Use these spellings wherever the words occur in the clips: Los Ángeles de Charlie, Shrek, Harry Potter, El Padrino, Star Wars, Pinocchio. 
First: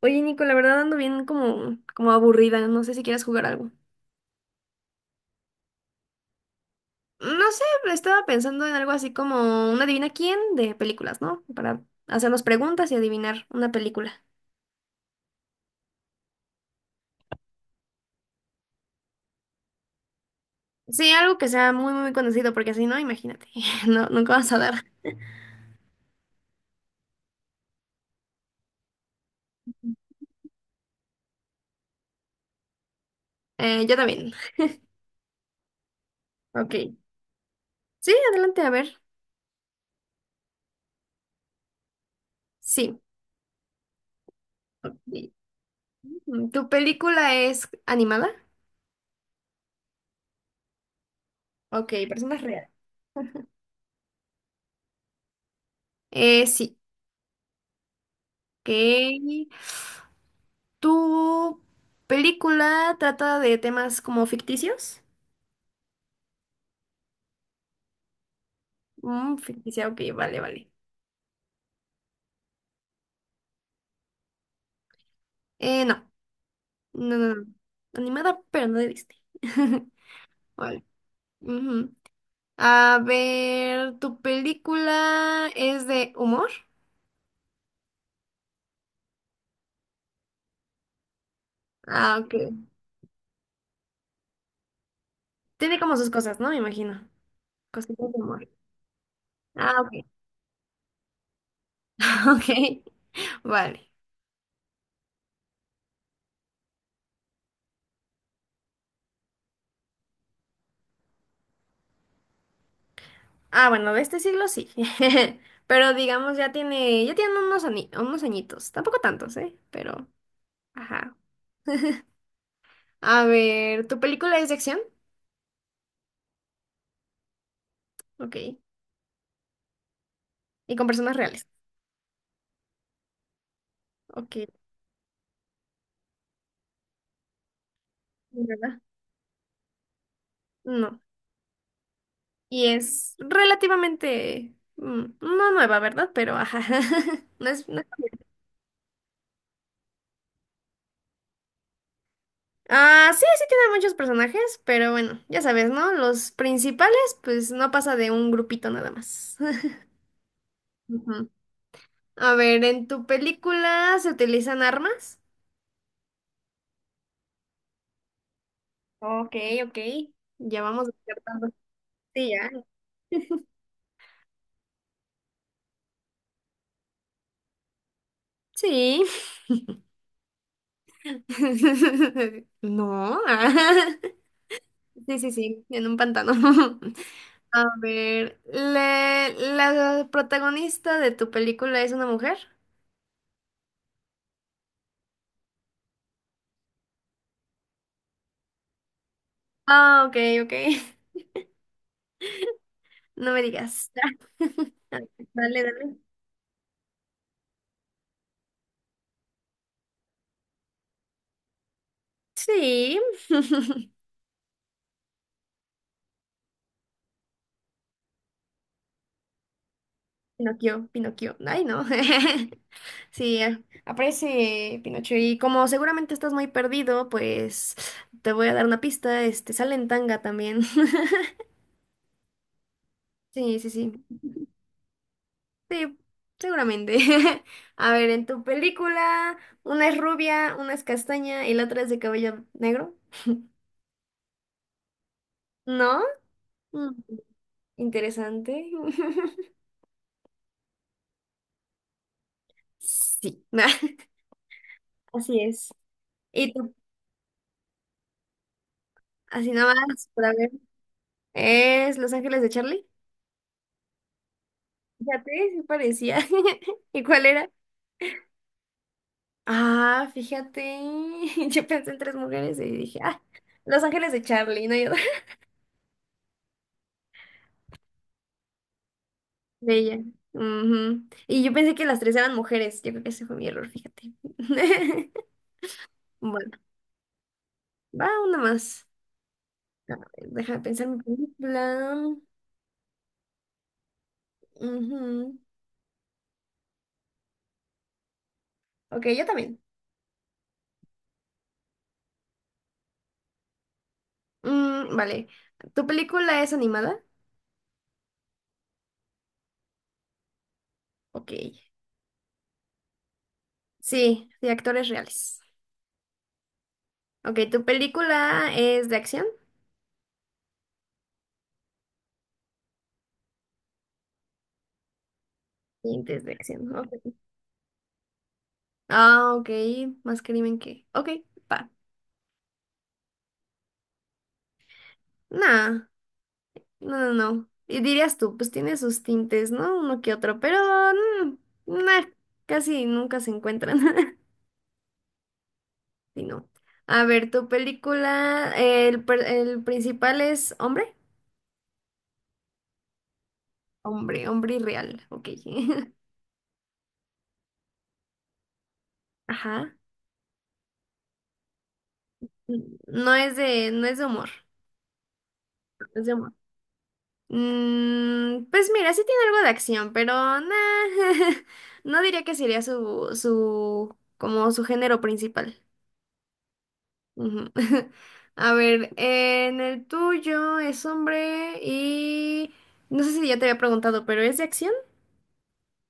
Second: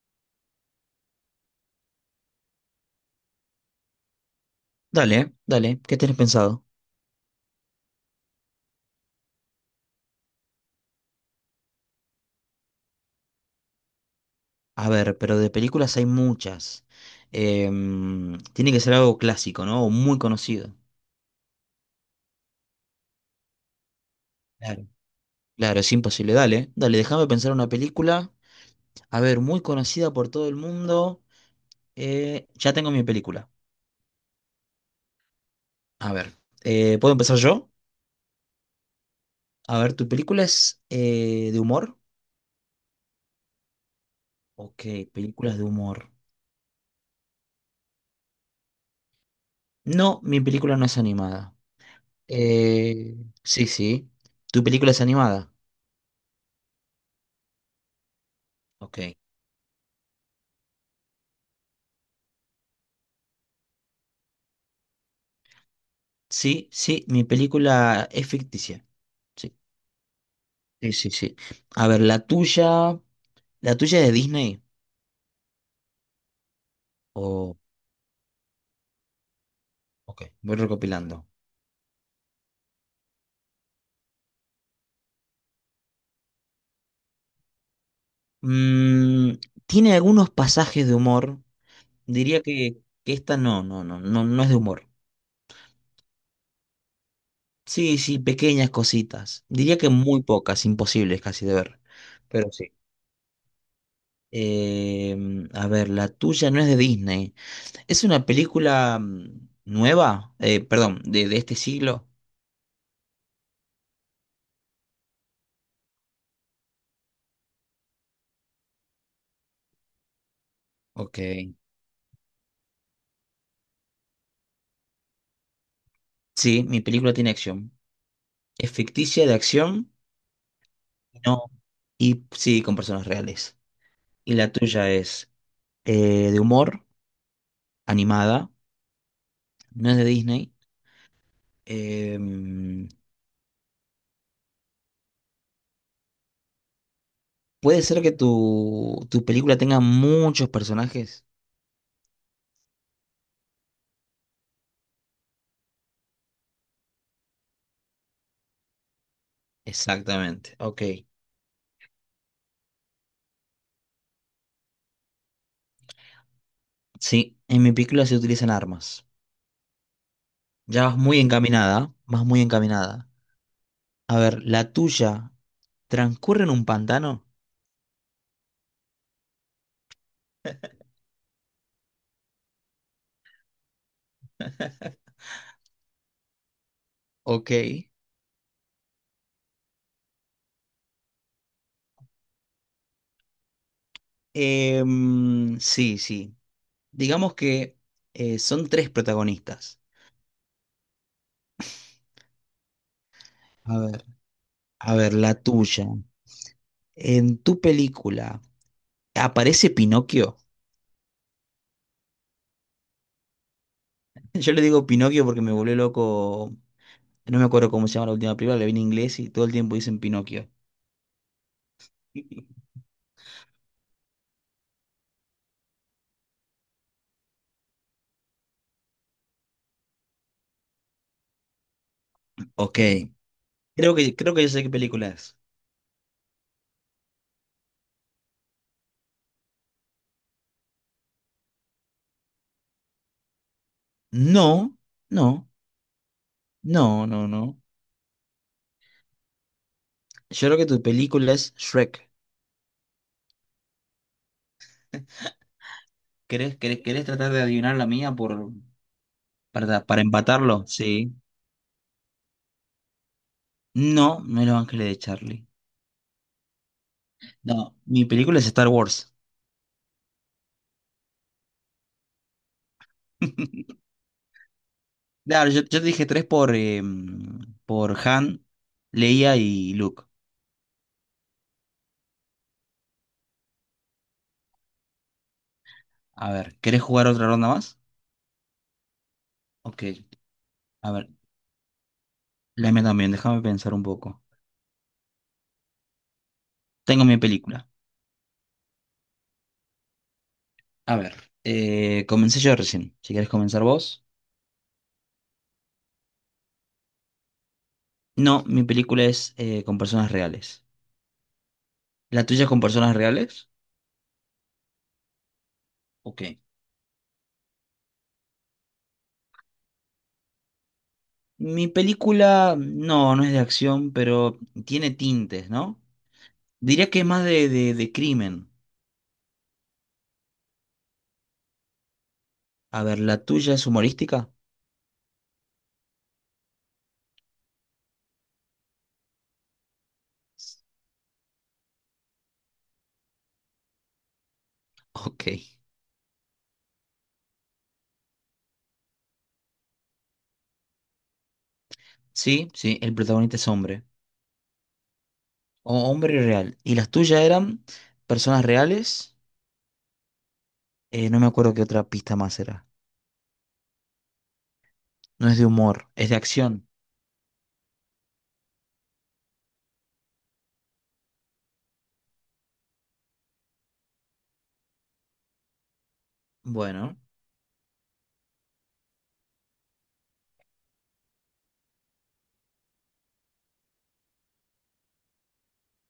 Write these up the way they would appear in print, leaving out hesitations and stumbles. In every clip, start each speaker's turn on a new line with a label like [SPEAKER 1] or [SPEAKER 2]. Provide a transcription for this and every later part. [SPEAKER 1] Oye, Nico, la verdad ando bien como aburrida. No sé si quieres jugar algo.
[SPEAKER 2] Dale, dale, ¿qué tenés pensado?
[SPEAKER 1] No sé, estaba pensando en algo así como una adivina quién de películas, ¿no? Para hacernos preguntas y adivinar una película.
[SPEAKER 2] A ver, pero de películas hay muchas. Tiene que ser algo clásico, ¿no? O muy conocido.
[SPEAKER 1] Sí, algo que sea muy, muy conocido, porque si no, imagínate. No, nunca vas a dar.
[SPEAKER 2] Claro. Claro, es imposible. Dale, dale, déjame pensar una película. A ver, muy conocida por todo el mundo. Ya tengo mi película.
[SPEAKER 1] Yo también.
[SPEAKER 2] A ver,
[SPEAKER 1] Ok.
[SPEAKER 2] ¿puedo empezar yo?
[SPEAKER 1] Sí, adelante, a ver.
[SPEAKER 2] A ver, ¿tu película es de humor?
[SPEAKER 1] Sí.
[SPEAKER 2] Ok,
[SPEAKER 1] Ok.
[SPEAKER 2] películas de humor.
[SPEAKER 1] ¿Tu película es animada?
[SPEAKER 2] No, mi película no es animada.
[SPEAKER 1] Ok, personas reales.
[SPEAKER 2] Eh, sí, sí. ¿Tu película es animada?
[SPEAKER 1] Sí. Ok.
[SPEAKER 2] Ok.
[SPEAKER 1] ¿Tu película trata de temas como ficticios?
[SPEAKER 2] Sí, sí, mi película es ficticia. Sí,
[SPEAKER 1] Ficticia, ok, vale, vale.
[SPEAKER 2] sí, sí, sí. A ver, la tuya es de Disney.
[SPEAKER 1] No, no, no, no.
[SPEAKER 2] O,
[SPEAKER 1] Animada, pero no de Disney.
[SPEAKER 2] ok, voy
[SPEAKER 1] Vale.
[SPEAKER 2] recopilando.
[SPEAKER 1] Ujú. A ver, ¿tu película es de humor?
[SPEAKER 2] Mm, Tiene algunos pasajes de humor.
[SPEAKER 1] Ah, ok.
[SPEAKER 2] Diría que esta no, no, no, no, no es de humor.
[SPEAKER 1] Tiene como sus cosas, ¿no? Me imagino.
[SPEAKER 2] Sí,
[SPEAKER 1] Cositas de
[SPEAKER 2] sí,
[SPEAKER 1] humor.
[SPEAKER 2] pequeñas cositas. Diría
[SPEAKER 1] Ah,
[SPEAKER 2] que
[SPEAKER 1] ok.
[SPEAKER 2] muy pocas, imposibles casi de ver.
[SPEAKER 1] Ok.
[SPEAKER 2] Pero sí.
[SPEAKER 1] Vale.
[SPEAKER 2] A ver, la tuya no es de Disney. ¿Es una película nueva? Perdón, de este siglo.
[SPEAKER 1] Ah, bueno, de este siglo sí. Pero digamos, ya tiene unos, unos añitos. Tampoco tantos, ¿eh? Pero, ajá.
[SPEAKER 2] Ok.
[SPEAKER 1] A ver, ¿tu película es de acción?
[SPEAKER 2] Sí, mi película tiene acción.
[SPEAKER 1] Ok.
[SPEAKER 2] Es ficticia de acción,
[SPEAKER 1] Y con personas
[SPEAKER 2] no,
[SPEAKER 1] reales.
[SPEAKER 2] y sí, con personas reales. Y
[SPEAKER 1] Ok.
[SPEAKER 2] la tuya es de humor,
[SPEAKER 1] Sí,
[SPEAKER 2] animada,
[SPEAKER 1] ¿verdad?
[SPEAKER 2] no es de Disney.
[SPEAKER 1] No. Y
[SPEAKER 2] Em,
[SPEAKER 1] es relativamente, no nueva, ¿verdad? Pero ajá. No es.
[SPEAKER 2] Puede ser que tu película tenga muchos personajes.
[SPEAKER 1] Ah, sí, sí tiene muchos personajes, pero bueno, ya sabes, ¿no? Los principales, pues no pasa de un grupito nada más.
[SPEAKER 2] Exactamente, ok.
[SPEAKER 1] Ujú. A ver, ¿en tu película se utilizan armas?
[SPEAKER 2] Sí, en mi película se utilizan armas.
[SPEAKER 1] Ok, ok. Ya vamos
[SPEAKER 2] Ya vas muy
[SPEAKER 1] descartando.
[SPEAKER 2] encaminada, vas
[SPEAKER 1] Sí,
[SPEAKER 2] muy
[SPEAKER 1] ya.
[SPEAKER 2] encaminada. A ver, la tuya transcurre en un pantano.
[SPEAKER 1] Sí. No. Sí, sí, sí, en un pantano.
[SPEAKER 2] Ok.
[SPEAKER 1] A ver, ¿la, la protagonista de tu película es una mujer?
[SPEAKER 2] Sí, sí. Digamos que son tres protagonistas.
[SPEAKER 1] Ah, ok, ok. No me
[SPEAKER 2] A
[SPEAKER 1] digas.
[SPEAKER 2] ver. A ver, la
[SPEAKER 1] Dale,
[SPEAKER 2] tuya.
[SPEAKER 1] dale.
[SPEAKER 2] En tu película, ¿aparece Pinocchio?
[SPEAKER 1] Sí.
[SPEAKER 2] Yo le digo Pinocchio porque me volvió loco. No me acuerdo cómo se llama la última película, la vi en inglés y todo el tiempo dicen Pinocchio.
[SPEAKER 1] Pinocchio, Pinocchio. Ay, no. Sí, aparece Pinocho. Y como seguramente estás muy perdido, pues te voy a dar una pista. Este, sale en tanga también.
[SPEAKER 2] Ok,
[SPEAKER 1] Sí, sí,
[SPEAKER 2] creo
[SPEAKER 1] sí.
[SPEAKER 2] que, creo que yo sé qué película es.
[SPEAKER 1] Sí, seguramente. A ver, en tu película, una es rubia, una es castaña y la otra es de cabello negro.
[SPEAKER 2] No, no,
[SPEAKER 1] ¿No? Mm,
[SPEAKER 2] no, no, no.
[SPEAKER 1] Interesante.
[SPEAKER 2] Yo creo que tu película es Shrek.
[SPEAKER 1] Sí, así es. Y
[SPEAKER 2] ¿Querés,
[SPEAKER 1] tú,
[SPEAKER 2] querés, querés tratar de adivinar la mía por,
[SPEAKER 1] así nada
[SPEAKER 2] para
[SPEAKER 1] más, para ver.
[SPEAKER 2] empatarlo? Sí.
[SPEAKER 1] ¿Es Los Ángeles de Charlie?
[SPEAKER 2] No, no, es Los Ángeles de
[SPEAKER 1] Fíjate,
[SPEAKER 2] Charlie.
[SPEAKER 1] sí parecía. ¿Y cuál era?
[SPEAKER 2] No, mi película es Star Wars.
[SPEAKER 1] Ah, fíjate. Yo pensé en tres mujeres y dije, ah, Los Ángeles de Charlie, no hay
[SPEAKER 2] Claro, yo te dije tres por, por Han, Leia y
[SPEAKER 1] Bella.
[SPEAKER 2] Luke.
[SPEAKER 1] Ujú. Y yo pensé que las tres eran mujeres. Yo creo que ese fue mi error, fíjate.
[SPEAKER 2] A ver,
[SPEAKER 1] Bueno,
[SPEAKER 2] ¿querés jugar otra ronda más?
[SPEAKER 1] va una más.
[SPEAKER 2] Ok,
[SPEAKER 1] A ver, deja de pensar
[SPEAKER 2] a
[SPEAKER 1] mi
[SPEAKER 2] ver,
[SPEAKER 1] película.
[SPEAKER 2] la mía también, déjame pensar un poco.
[SPEAKER 1] Ujú.
[SPEAKER 2] Tengo mi película.
[SPEAKER 1] Ok, yo también.
[SPEAKER 2] A ver, comencé yo recién. Si querés comenzar vos.
[SPEAKER 1] Vale. ¿Tu película es animada?
[SPEAKER 2] No, mi película es con personas reales.
[SPEAKER 1] Ok.
[SPEAKER 2] ¿La tuya es con personas reales?
[SPEAKER 1] Sí, de actores reales.
[SPEAKER 2] Ok.
[SPEAKER 1] Ok, ¿tu película es de acción?
[SPEAKER 2] Mi película, no es de acción, pero tiene tintes, ¿no?
[SPEAKER 1] Sí, es de acción.
[SPEAKER 2] Diría
[SPEAKER 1] Ok.
[SPEAKER 2] que es más de, de crimen.
[SPEAKER 1] Ah, ok. Más crimen que. Ok, va.
[SPEAKER 2] A ver, ¿la tuya es humorística?
[SPEAKER 1] Nah. No, no, no. Y dirías tú, pues tiene sus tintes, ¿no? Uno que otro, pero mm, nah, casi nunca se encuentran.
[SPEAKER 2] Ok.
[SPEAKER 1] Sí, no. A ver, tu película, el principal es hombre.
[SPEAKER 2] Sí, sí, el protagonista es hombre.
[SPEAKER 1] Hombre, hombre real, ok.
[SPEAKER 2] O hombre real. ¿Y las tuyas eran personas reales?
[SPEAKER 1] Ajá.
[SPEAKER 2] No me acuerdo qué otra pista más era.
[SPEAKER 1] No es de, no es de humor.
[SPEAKER 2] No es de
[SPEAKER 1] No
[SPEAKER 2] humor,
[SPEAKER 1] es
[SPEAKER 2] es
[SPEAKER 1] de
[SPEAKER 2] de
[SPEAKER 1] humor.
[SPEAKER 2] acción.
[SPEAKER 1] Pues mira, sí tiene algo de acción, pero nah, no diría que sería su, su, como su género principal.
[SPEAKER 2] Bueno,
[SPEAKER 1] Ujú. A ver, en el tuyo es hombre y no sé si ya te había preguntado, pero ¿es de acción?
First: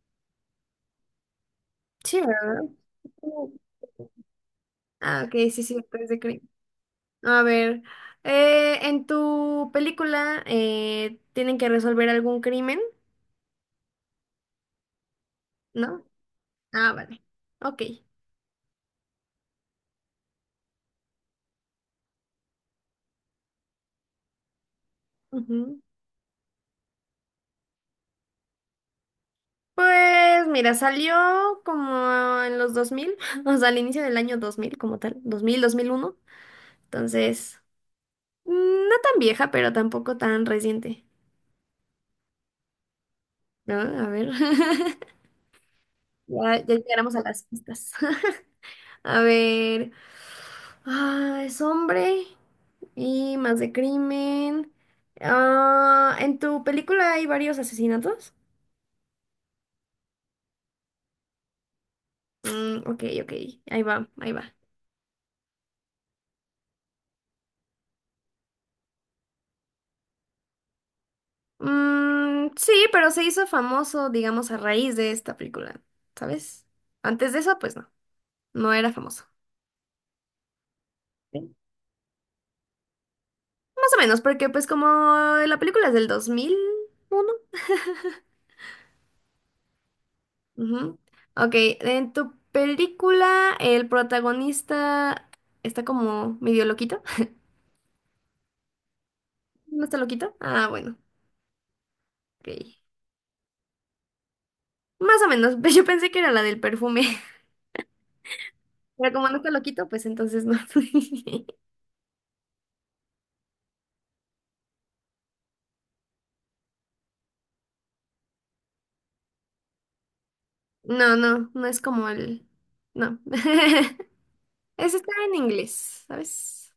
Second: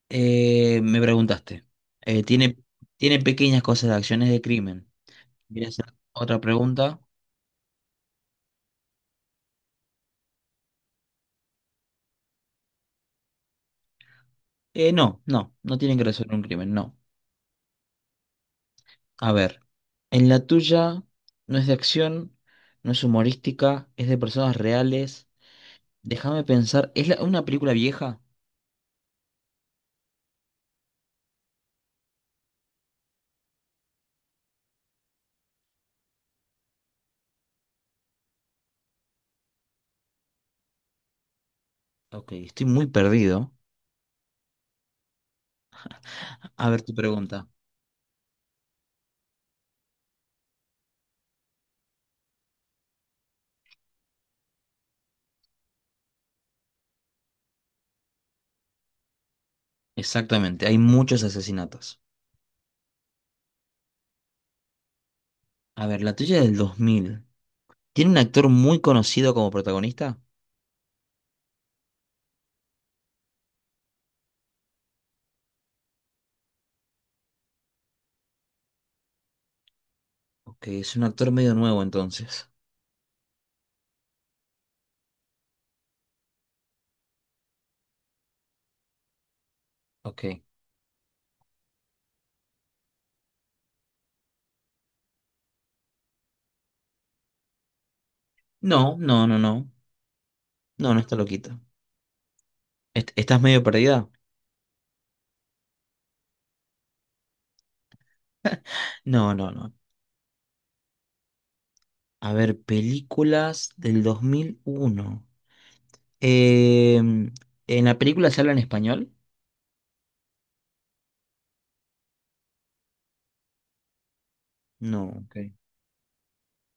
[SPEAKER 2] me preguntaste.
[SPEAKER 1] Sí,
[SPEAKER 2] Eh, ¿tiene,
[SPEAKER 1] ¿verdad?
[SPEAKER 2] tiene pequeñas cosas de acciones de crimen?
[SPEAKER 1] Ah, ok, sí,
[SPEAKER 2] ¿Quieres
[SPEAKER 1] sí,
[SPEAKER 2] hacer
[SPEAKER 1] es de
[SPEAKER 2] otra
[SPEAKER 1] crimen.
[SPEAKER 2] pregunta?
[SPEAKER 1] A ver, en tu película tienen que resolver algún crimen,
[SPEAKER 2] No, no, no tienen
[SPEAKER 1] ¿no?
[SPEAKER 2] que resolver un crimen,
[SPEAKER 1] Ah,
[SPEAKER 2] no.
[SPEAKER 1] vale. Ok.
[SPEAKER 2] A ver, en la tuya no es de acción, no es humorística, es de personas reales.
[SPEAKER 1] Ujú.
[SPEAKER 2] Déjame pensar, ¿es una película vieja?
[SPEAKER 1] Pues mira, salió como en los 2000 o sea, al inicio del año 2000 como tal, 2001. Entonces... Mm, no tan vieja, pero tampoco tan reciente,
[SPEAKER 2] Ok, estoy muy perdido.
[SPEAKER 1] ¿no? A ver. Ya,
[SPEAKER 2] A
[SPEAKER 1] ya
[SPEAKER 2] ver tu
[SPEAKER 1] llegaremos a las
[SPEAKER 2] pregunta.
[SPEAKER 1] pistas. A ver. Ah, es hombre y más de crimen. Ah, ¿en tu película hay varios asesinatos?
[SPEAKER 2] Exactamente, hay muchos asesinatos.
[SPEAKER 1] Mm, ok, ok. Ahí va, ahí va.
[SPEAKER 2] A ver, la tuya es del 2000. ¿Tiene un actor muy conocido como protagonista?
[SPEAKER 1] Mm, sí, pero se hizo famoso, digamos, a raíz de esta película, ¿sabes? Antes de eso, pues no, no era famoso.
[SPEAKER 2] Ok, es un actor
[SPEAKER 1] Sí.
[SPEAKER 2] medio nuevo entonces.
[SPEAKER 1] Más o menos, porque pues como la película es del 2001.
[SPEAKER 2] Ok.
[SPEAKER 1] Ujú. Ok, en tu película el protagonista está como medio loquito.
[SPEAKER 2] No, no, no, no.
[SPEAKER 1] ¿No está loquito? Ah,
[SPEAKER 2] No,
[SPEAKER 1] bueno,
[SPEAKER 2] no está loquito.
[SPEAKER 1] ok.
[SPEAKER 2] ¿Estás medio perdida?
[SPEAKER 1] Más o menos, yo pensé que era la del perfume, pero como
[SPEAKER 2] No,
[SPEAKER 1] no está
[SPEAKER 2] no, no.
[SPEAKER 1] loquito, pues entonces no.
[SPEAKER 2] A ver, películas del 2001. Em, ¿En la película se habla en español?
[SPEAKER 1] No, no, no es como el... No. Eso
[SPEAKER 2] No.
[SPEAKER 1] está en
[SPEAKER 2] Ok.
[SPEAKER 1] inglés, ¿sabes?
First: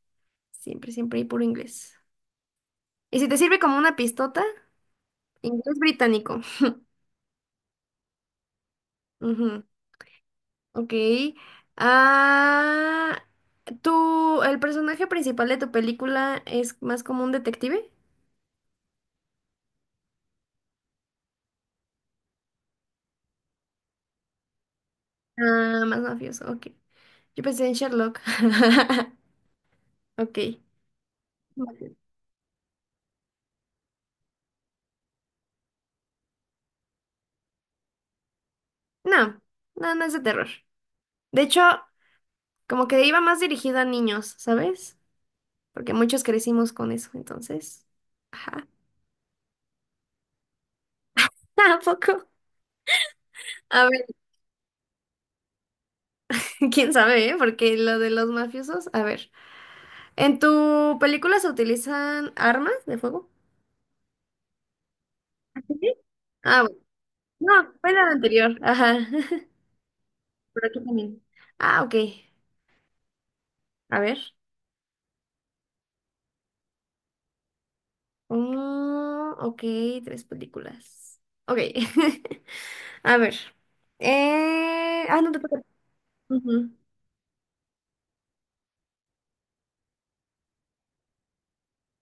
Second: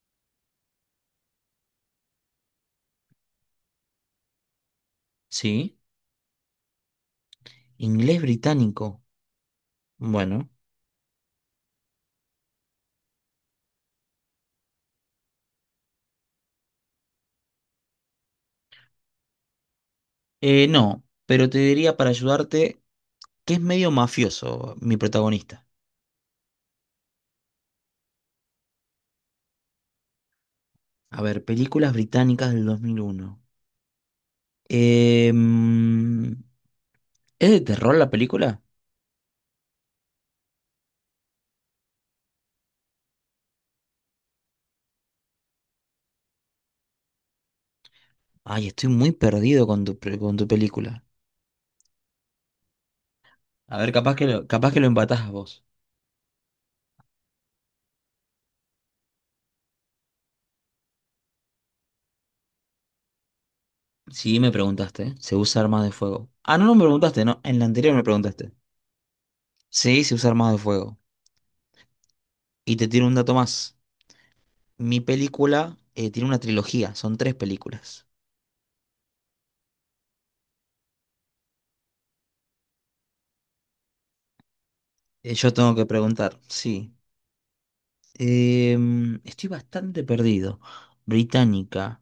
[SPEAKER 1] Siempre, siempre hay puro inglés. Y si te sirve como una pistota,
[SPEAKER 2] ¿Sí?
[SPEAKER 1] inglés británico.
[SPEAKER 2] ¿Inglés británico? Bueno,
[SPEAKER 1] Ok. Ah, el personaje principal de tu película es más como un detective?
[SPEAKER 2] no, pero te diría para ayudarte que es medio mafioso mi protagonista.
[SPEAKER 1] Ah, más mafioso, ok. Yo pensé en Sherlock. Ok.
[SPEAKER 2] A ver, películas
[SPEAKER 1] Vale.
[SPEAKER 2] británicas del 2001. Em, ¿Es de terror la película?
[SPEAKER 1] No, no, no es de terror. De hecho, como que iba más dirigido a niños, ¿sabes? Porque muchos crecimos con eso, entonces. Ajá.
[SPEAKER 2] Ay, estoy muy perdido con con tu película.
[SPEAKER 1] Tampoco.
[SPEAKER 2] A
[SPEAKER 1] A
[SPEAKER 2] ver,
[SPEAKER 1] ver,
[SPEAKER 2] capaz que lo empatás a vos.
[SPEAKER 1] quién sabe, ¿eh? Porque lo de los mafiosos. A ver, ¿en tu película se utilizan armas de fuego?
[SPEAKER 2] Sí, me preguntaste. ¿Eh? ¿Se usa armas de
[SPEAKER 1] Sí.
[SPEAKER 2] fuego? Ah,
[SPEAKER 1] Ah,
[SPEAKER 2] no, no
[SPEAKER 1] bueno.
[SPEAKER 2] me preguntaste, no. En la
[SPEAKER 1] No, fue
[SPEAKER 2] anterior me
[SPEAKER 1] la
[SPEAKER 2] preguntaste.
[SPEAKER 1] anterior. Ajá.
[SPEAKER 2] Sí, se usa armas de
[SPEAKER 1] Pero aquí
[SPEAKER 2] fuego.
[SPEAKER 1] también. Ah, ok.
[SPEAKER 2] Y te tiro un dato más.
[SPEAKER 1] A ver.
[SPEAKER 2] Mi película tiene una trilogía, son tres películas.
[SPEAKER 1] Mm, ok, tres películas. Ok. A ver. Ah, no te
[SPEAKER 2] Yo
[SPEAKER 1] toca.
[SPEAKER 2] tengo que preguntar,
[SPEAKER 1] Ujú.
[SPEAKER 2] sí. Estoy bastante perdido. Británica.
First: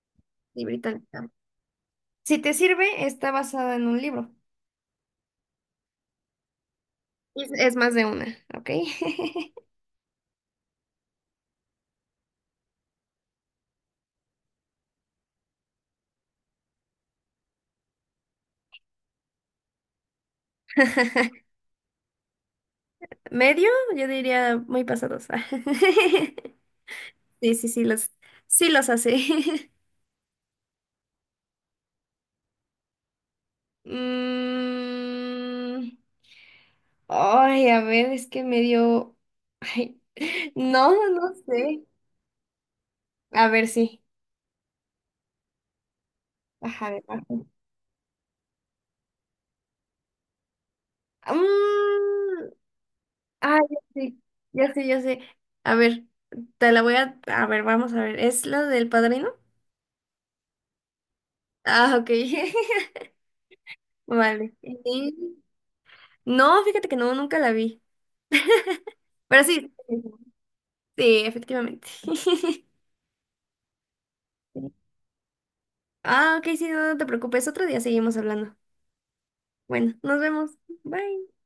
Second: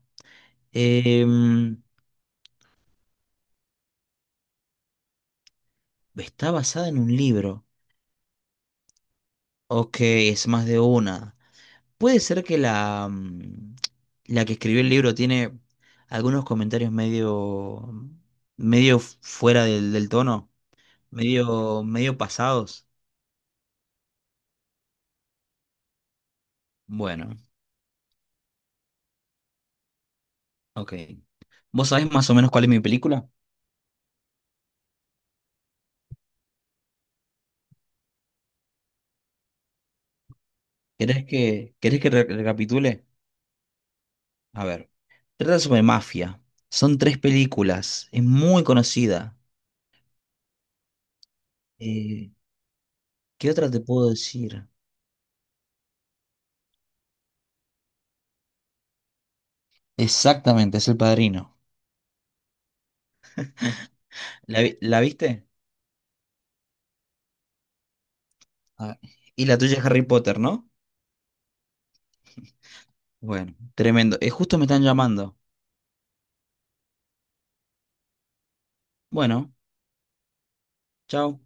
[SPEAKER 1] Sí, británica.
[SPEAKER 2] Em,
[SPEAKER 1] Si te sirve, está basada en un libro.
[SPEAKER 2] Está basada en un libro.
[SPEAKER 1] Es más de una, ¿ok?
[SPEAKER 2] Ok, es más de una. Puede ser que la que escribió el libro tiene algunos comentarios medio, medio fuera del tono, medio, medio pasados.
[SPEAKER 1] Medio, yo diría muy pasados.
[SPEAKER 2] Bueno,
[SPEAKER 1] Sí, sí, sí, sí los hace.
[SPEAKER 2] ok. ¿Vos sabés más o menos cuál es mi película?
[SPEAKER 1] Mm, ay, a ver, es que me dio... Ay, no,
[SPEAKER 2] ¿Querés
[SPEAKER 1] no
[SPEAKER 2] que,
[SPEAKER 1] sé.
[SPEAKER 2] querés que recapitule?
[SPEAKER 1] A ver, sí.
[SPEAKER 2] A ver, trata sobre mafia.
[SPEAKER 1] Ajá,
[SPEAKER 2] Son
[SPEAKER 1] de
[SPEAKER 2] tres
[SPEAKER 1] abajo.
[SPEAKER 2] películas. Es muy conocida. Eh,
[SPEAKER 1] Mm,
[SPEAKER 2] ¿Qué
[SPEAKER 1] ay,
[SPEAKER 2] otra
[SPEAKER 1] ya
[SPEAKER 2] te puedo
[SPEAKER 1] sé,
[SPEAKER 2] decir?
[SPEAKER 1] ya sé, ya sé. A ver, te la voy a... A ver, vamos a ver. ¿Es la del padrino?
[SPEAKER 2] Exactamente, es El Padrino.
[SPEAKER 1] Ah, ok. Vale.
[SPEAKER 2] ¿La
[SPEAKER 1] Y-
[SPEAKER 2] viste?
[SPEAKER 1] No, fíjate que no, nunca la vi.
[SPEAKER 2] Ah,
[SPEAKER 1] Pero
[SPEAKER 2] y la
[SPEAKER 1] sí,
[SPEAKER 2] tuya es Harry Potter, ¿no?
[SPEAKER 1] sí, efectivamente.
[SPEAKER 2] Bueno, tremendo. Justo me están llamando.
[SPEAKER 1] Ah, ok, sí, no, no te preocupes. Otro día seguimos hablando.
[SPEAKER 2] Bueno,
[SPEAKER 1] Bueno, nos vemos. Bye.
[SPEAKER 2] chao.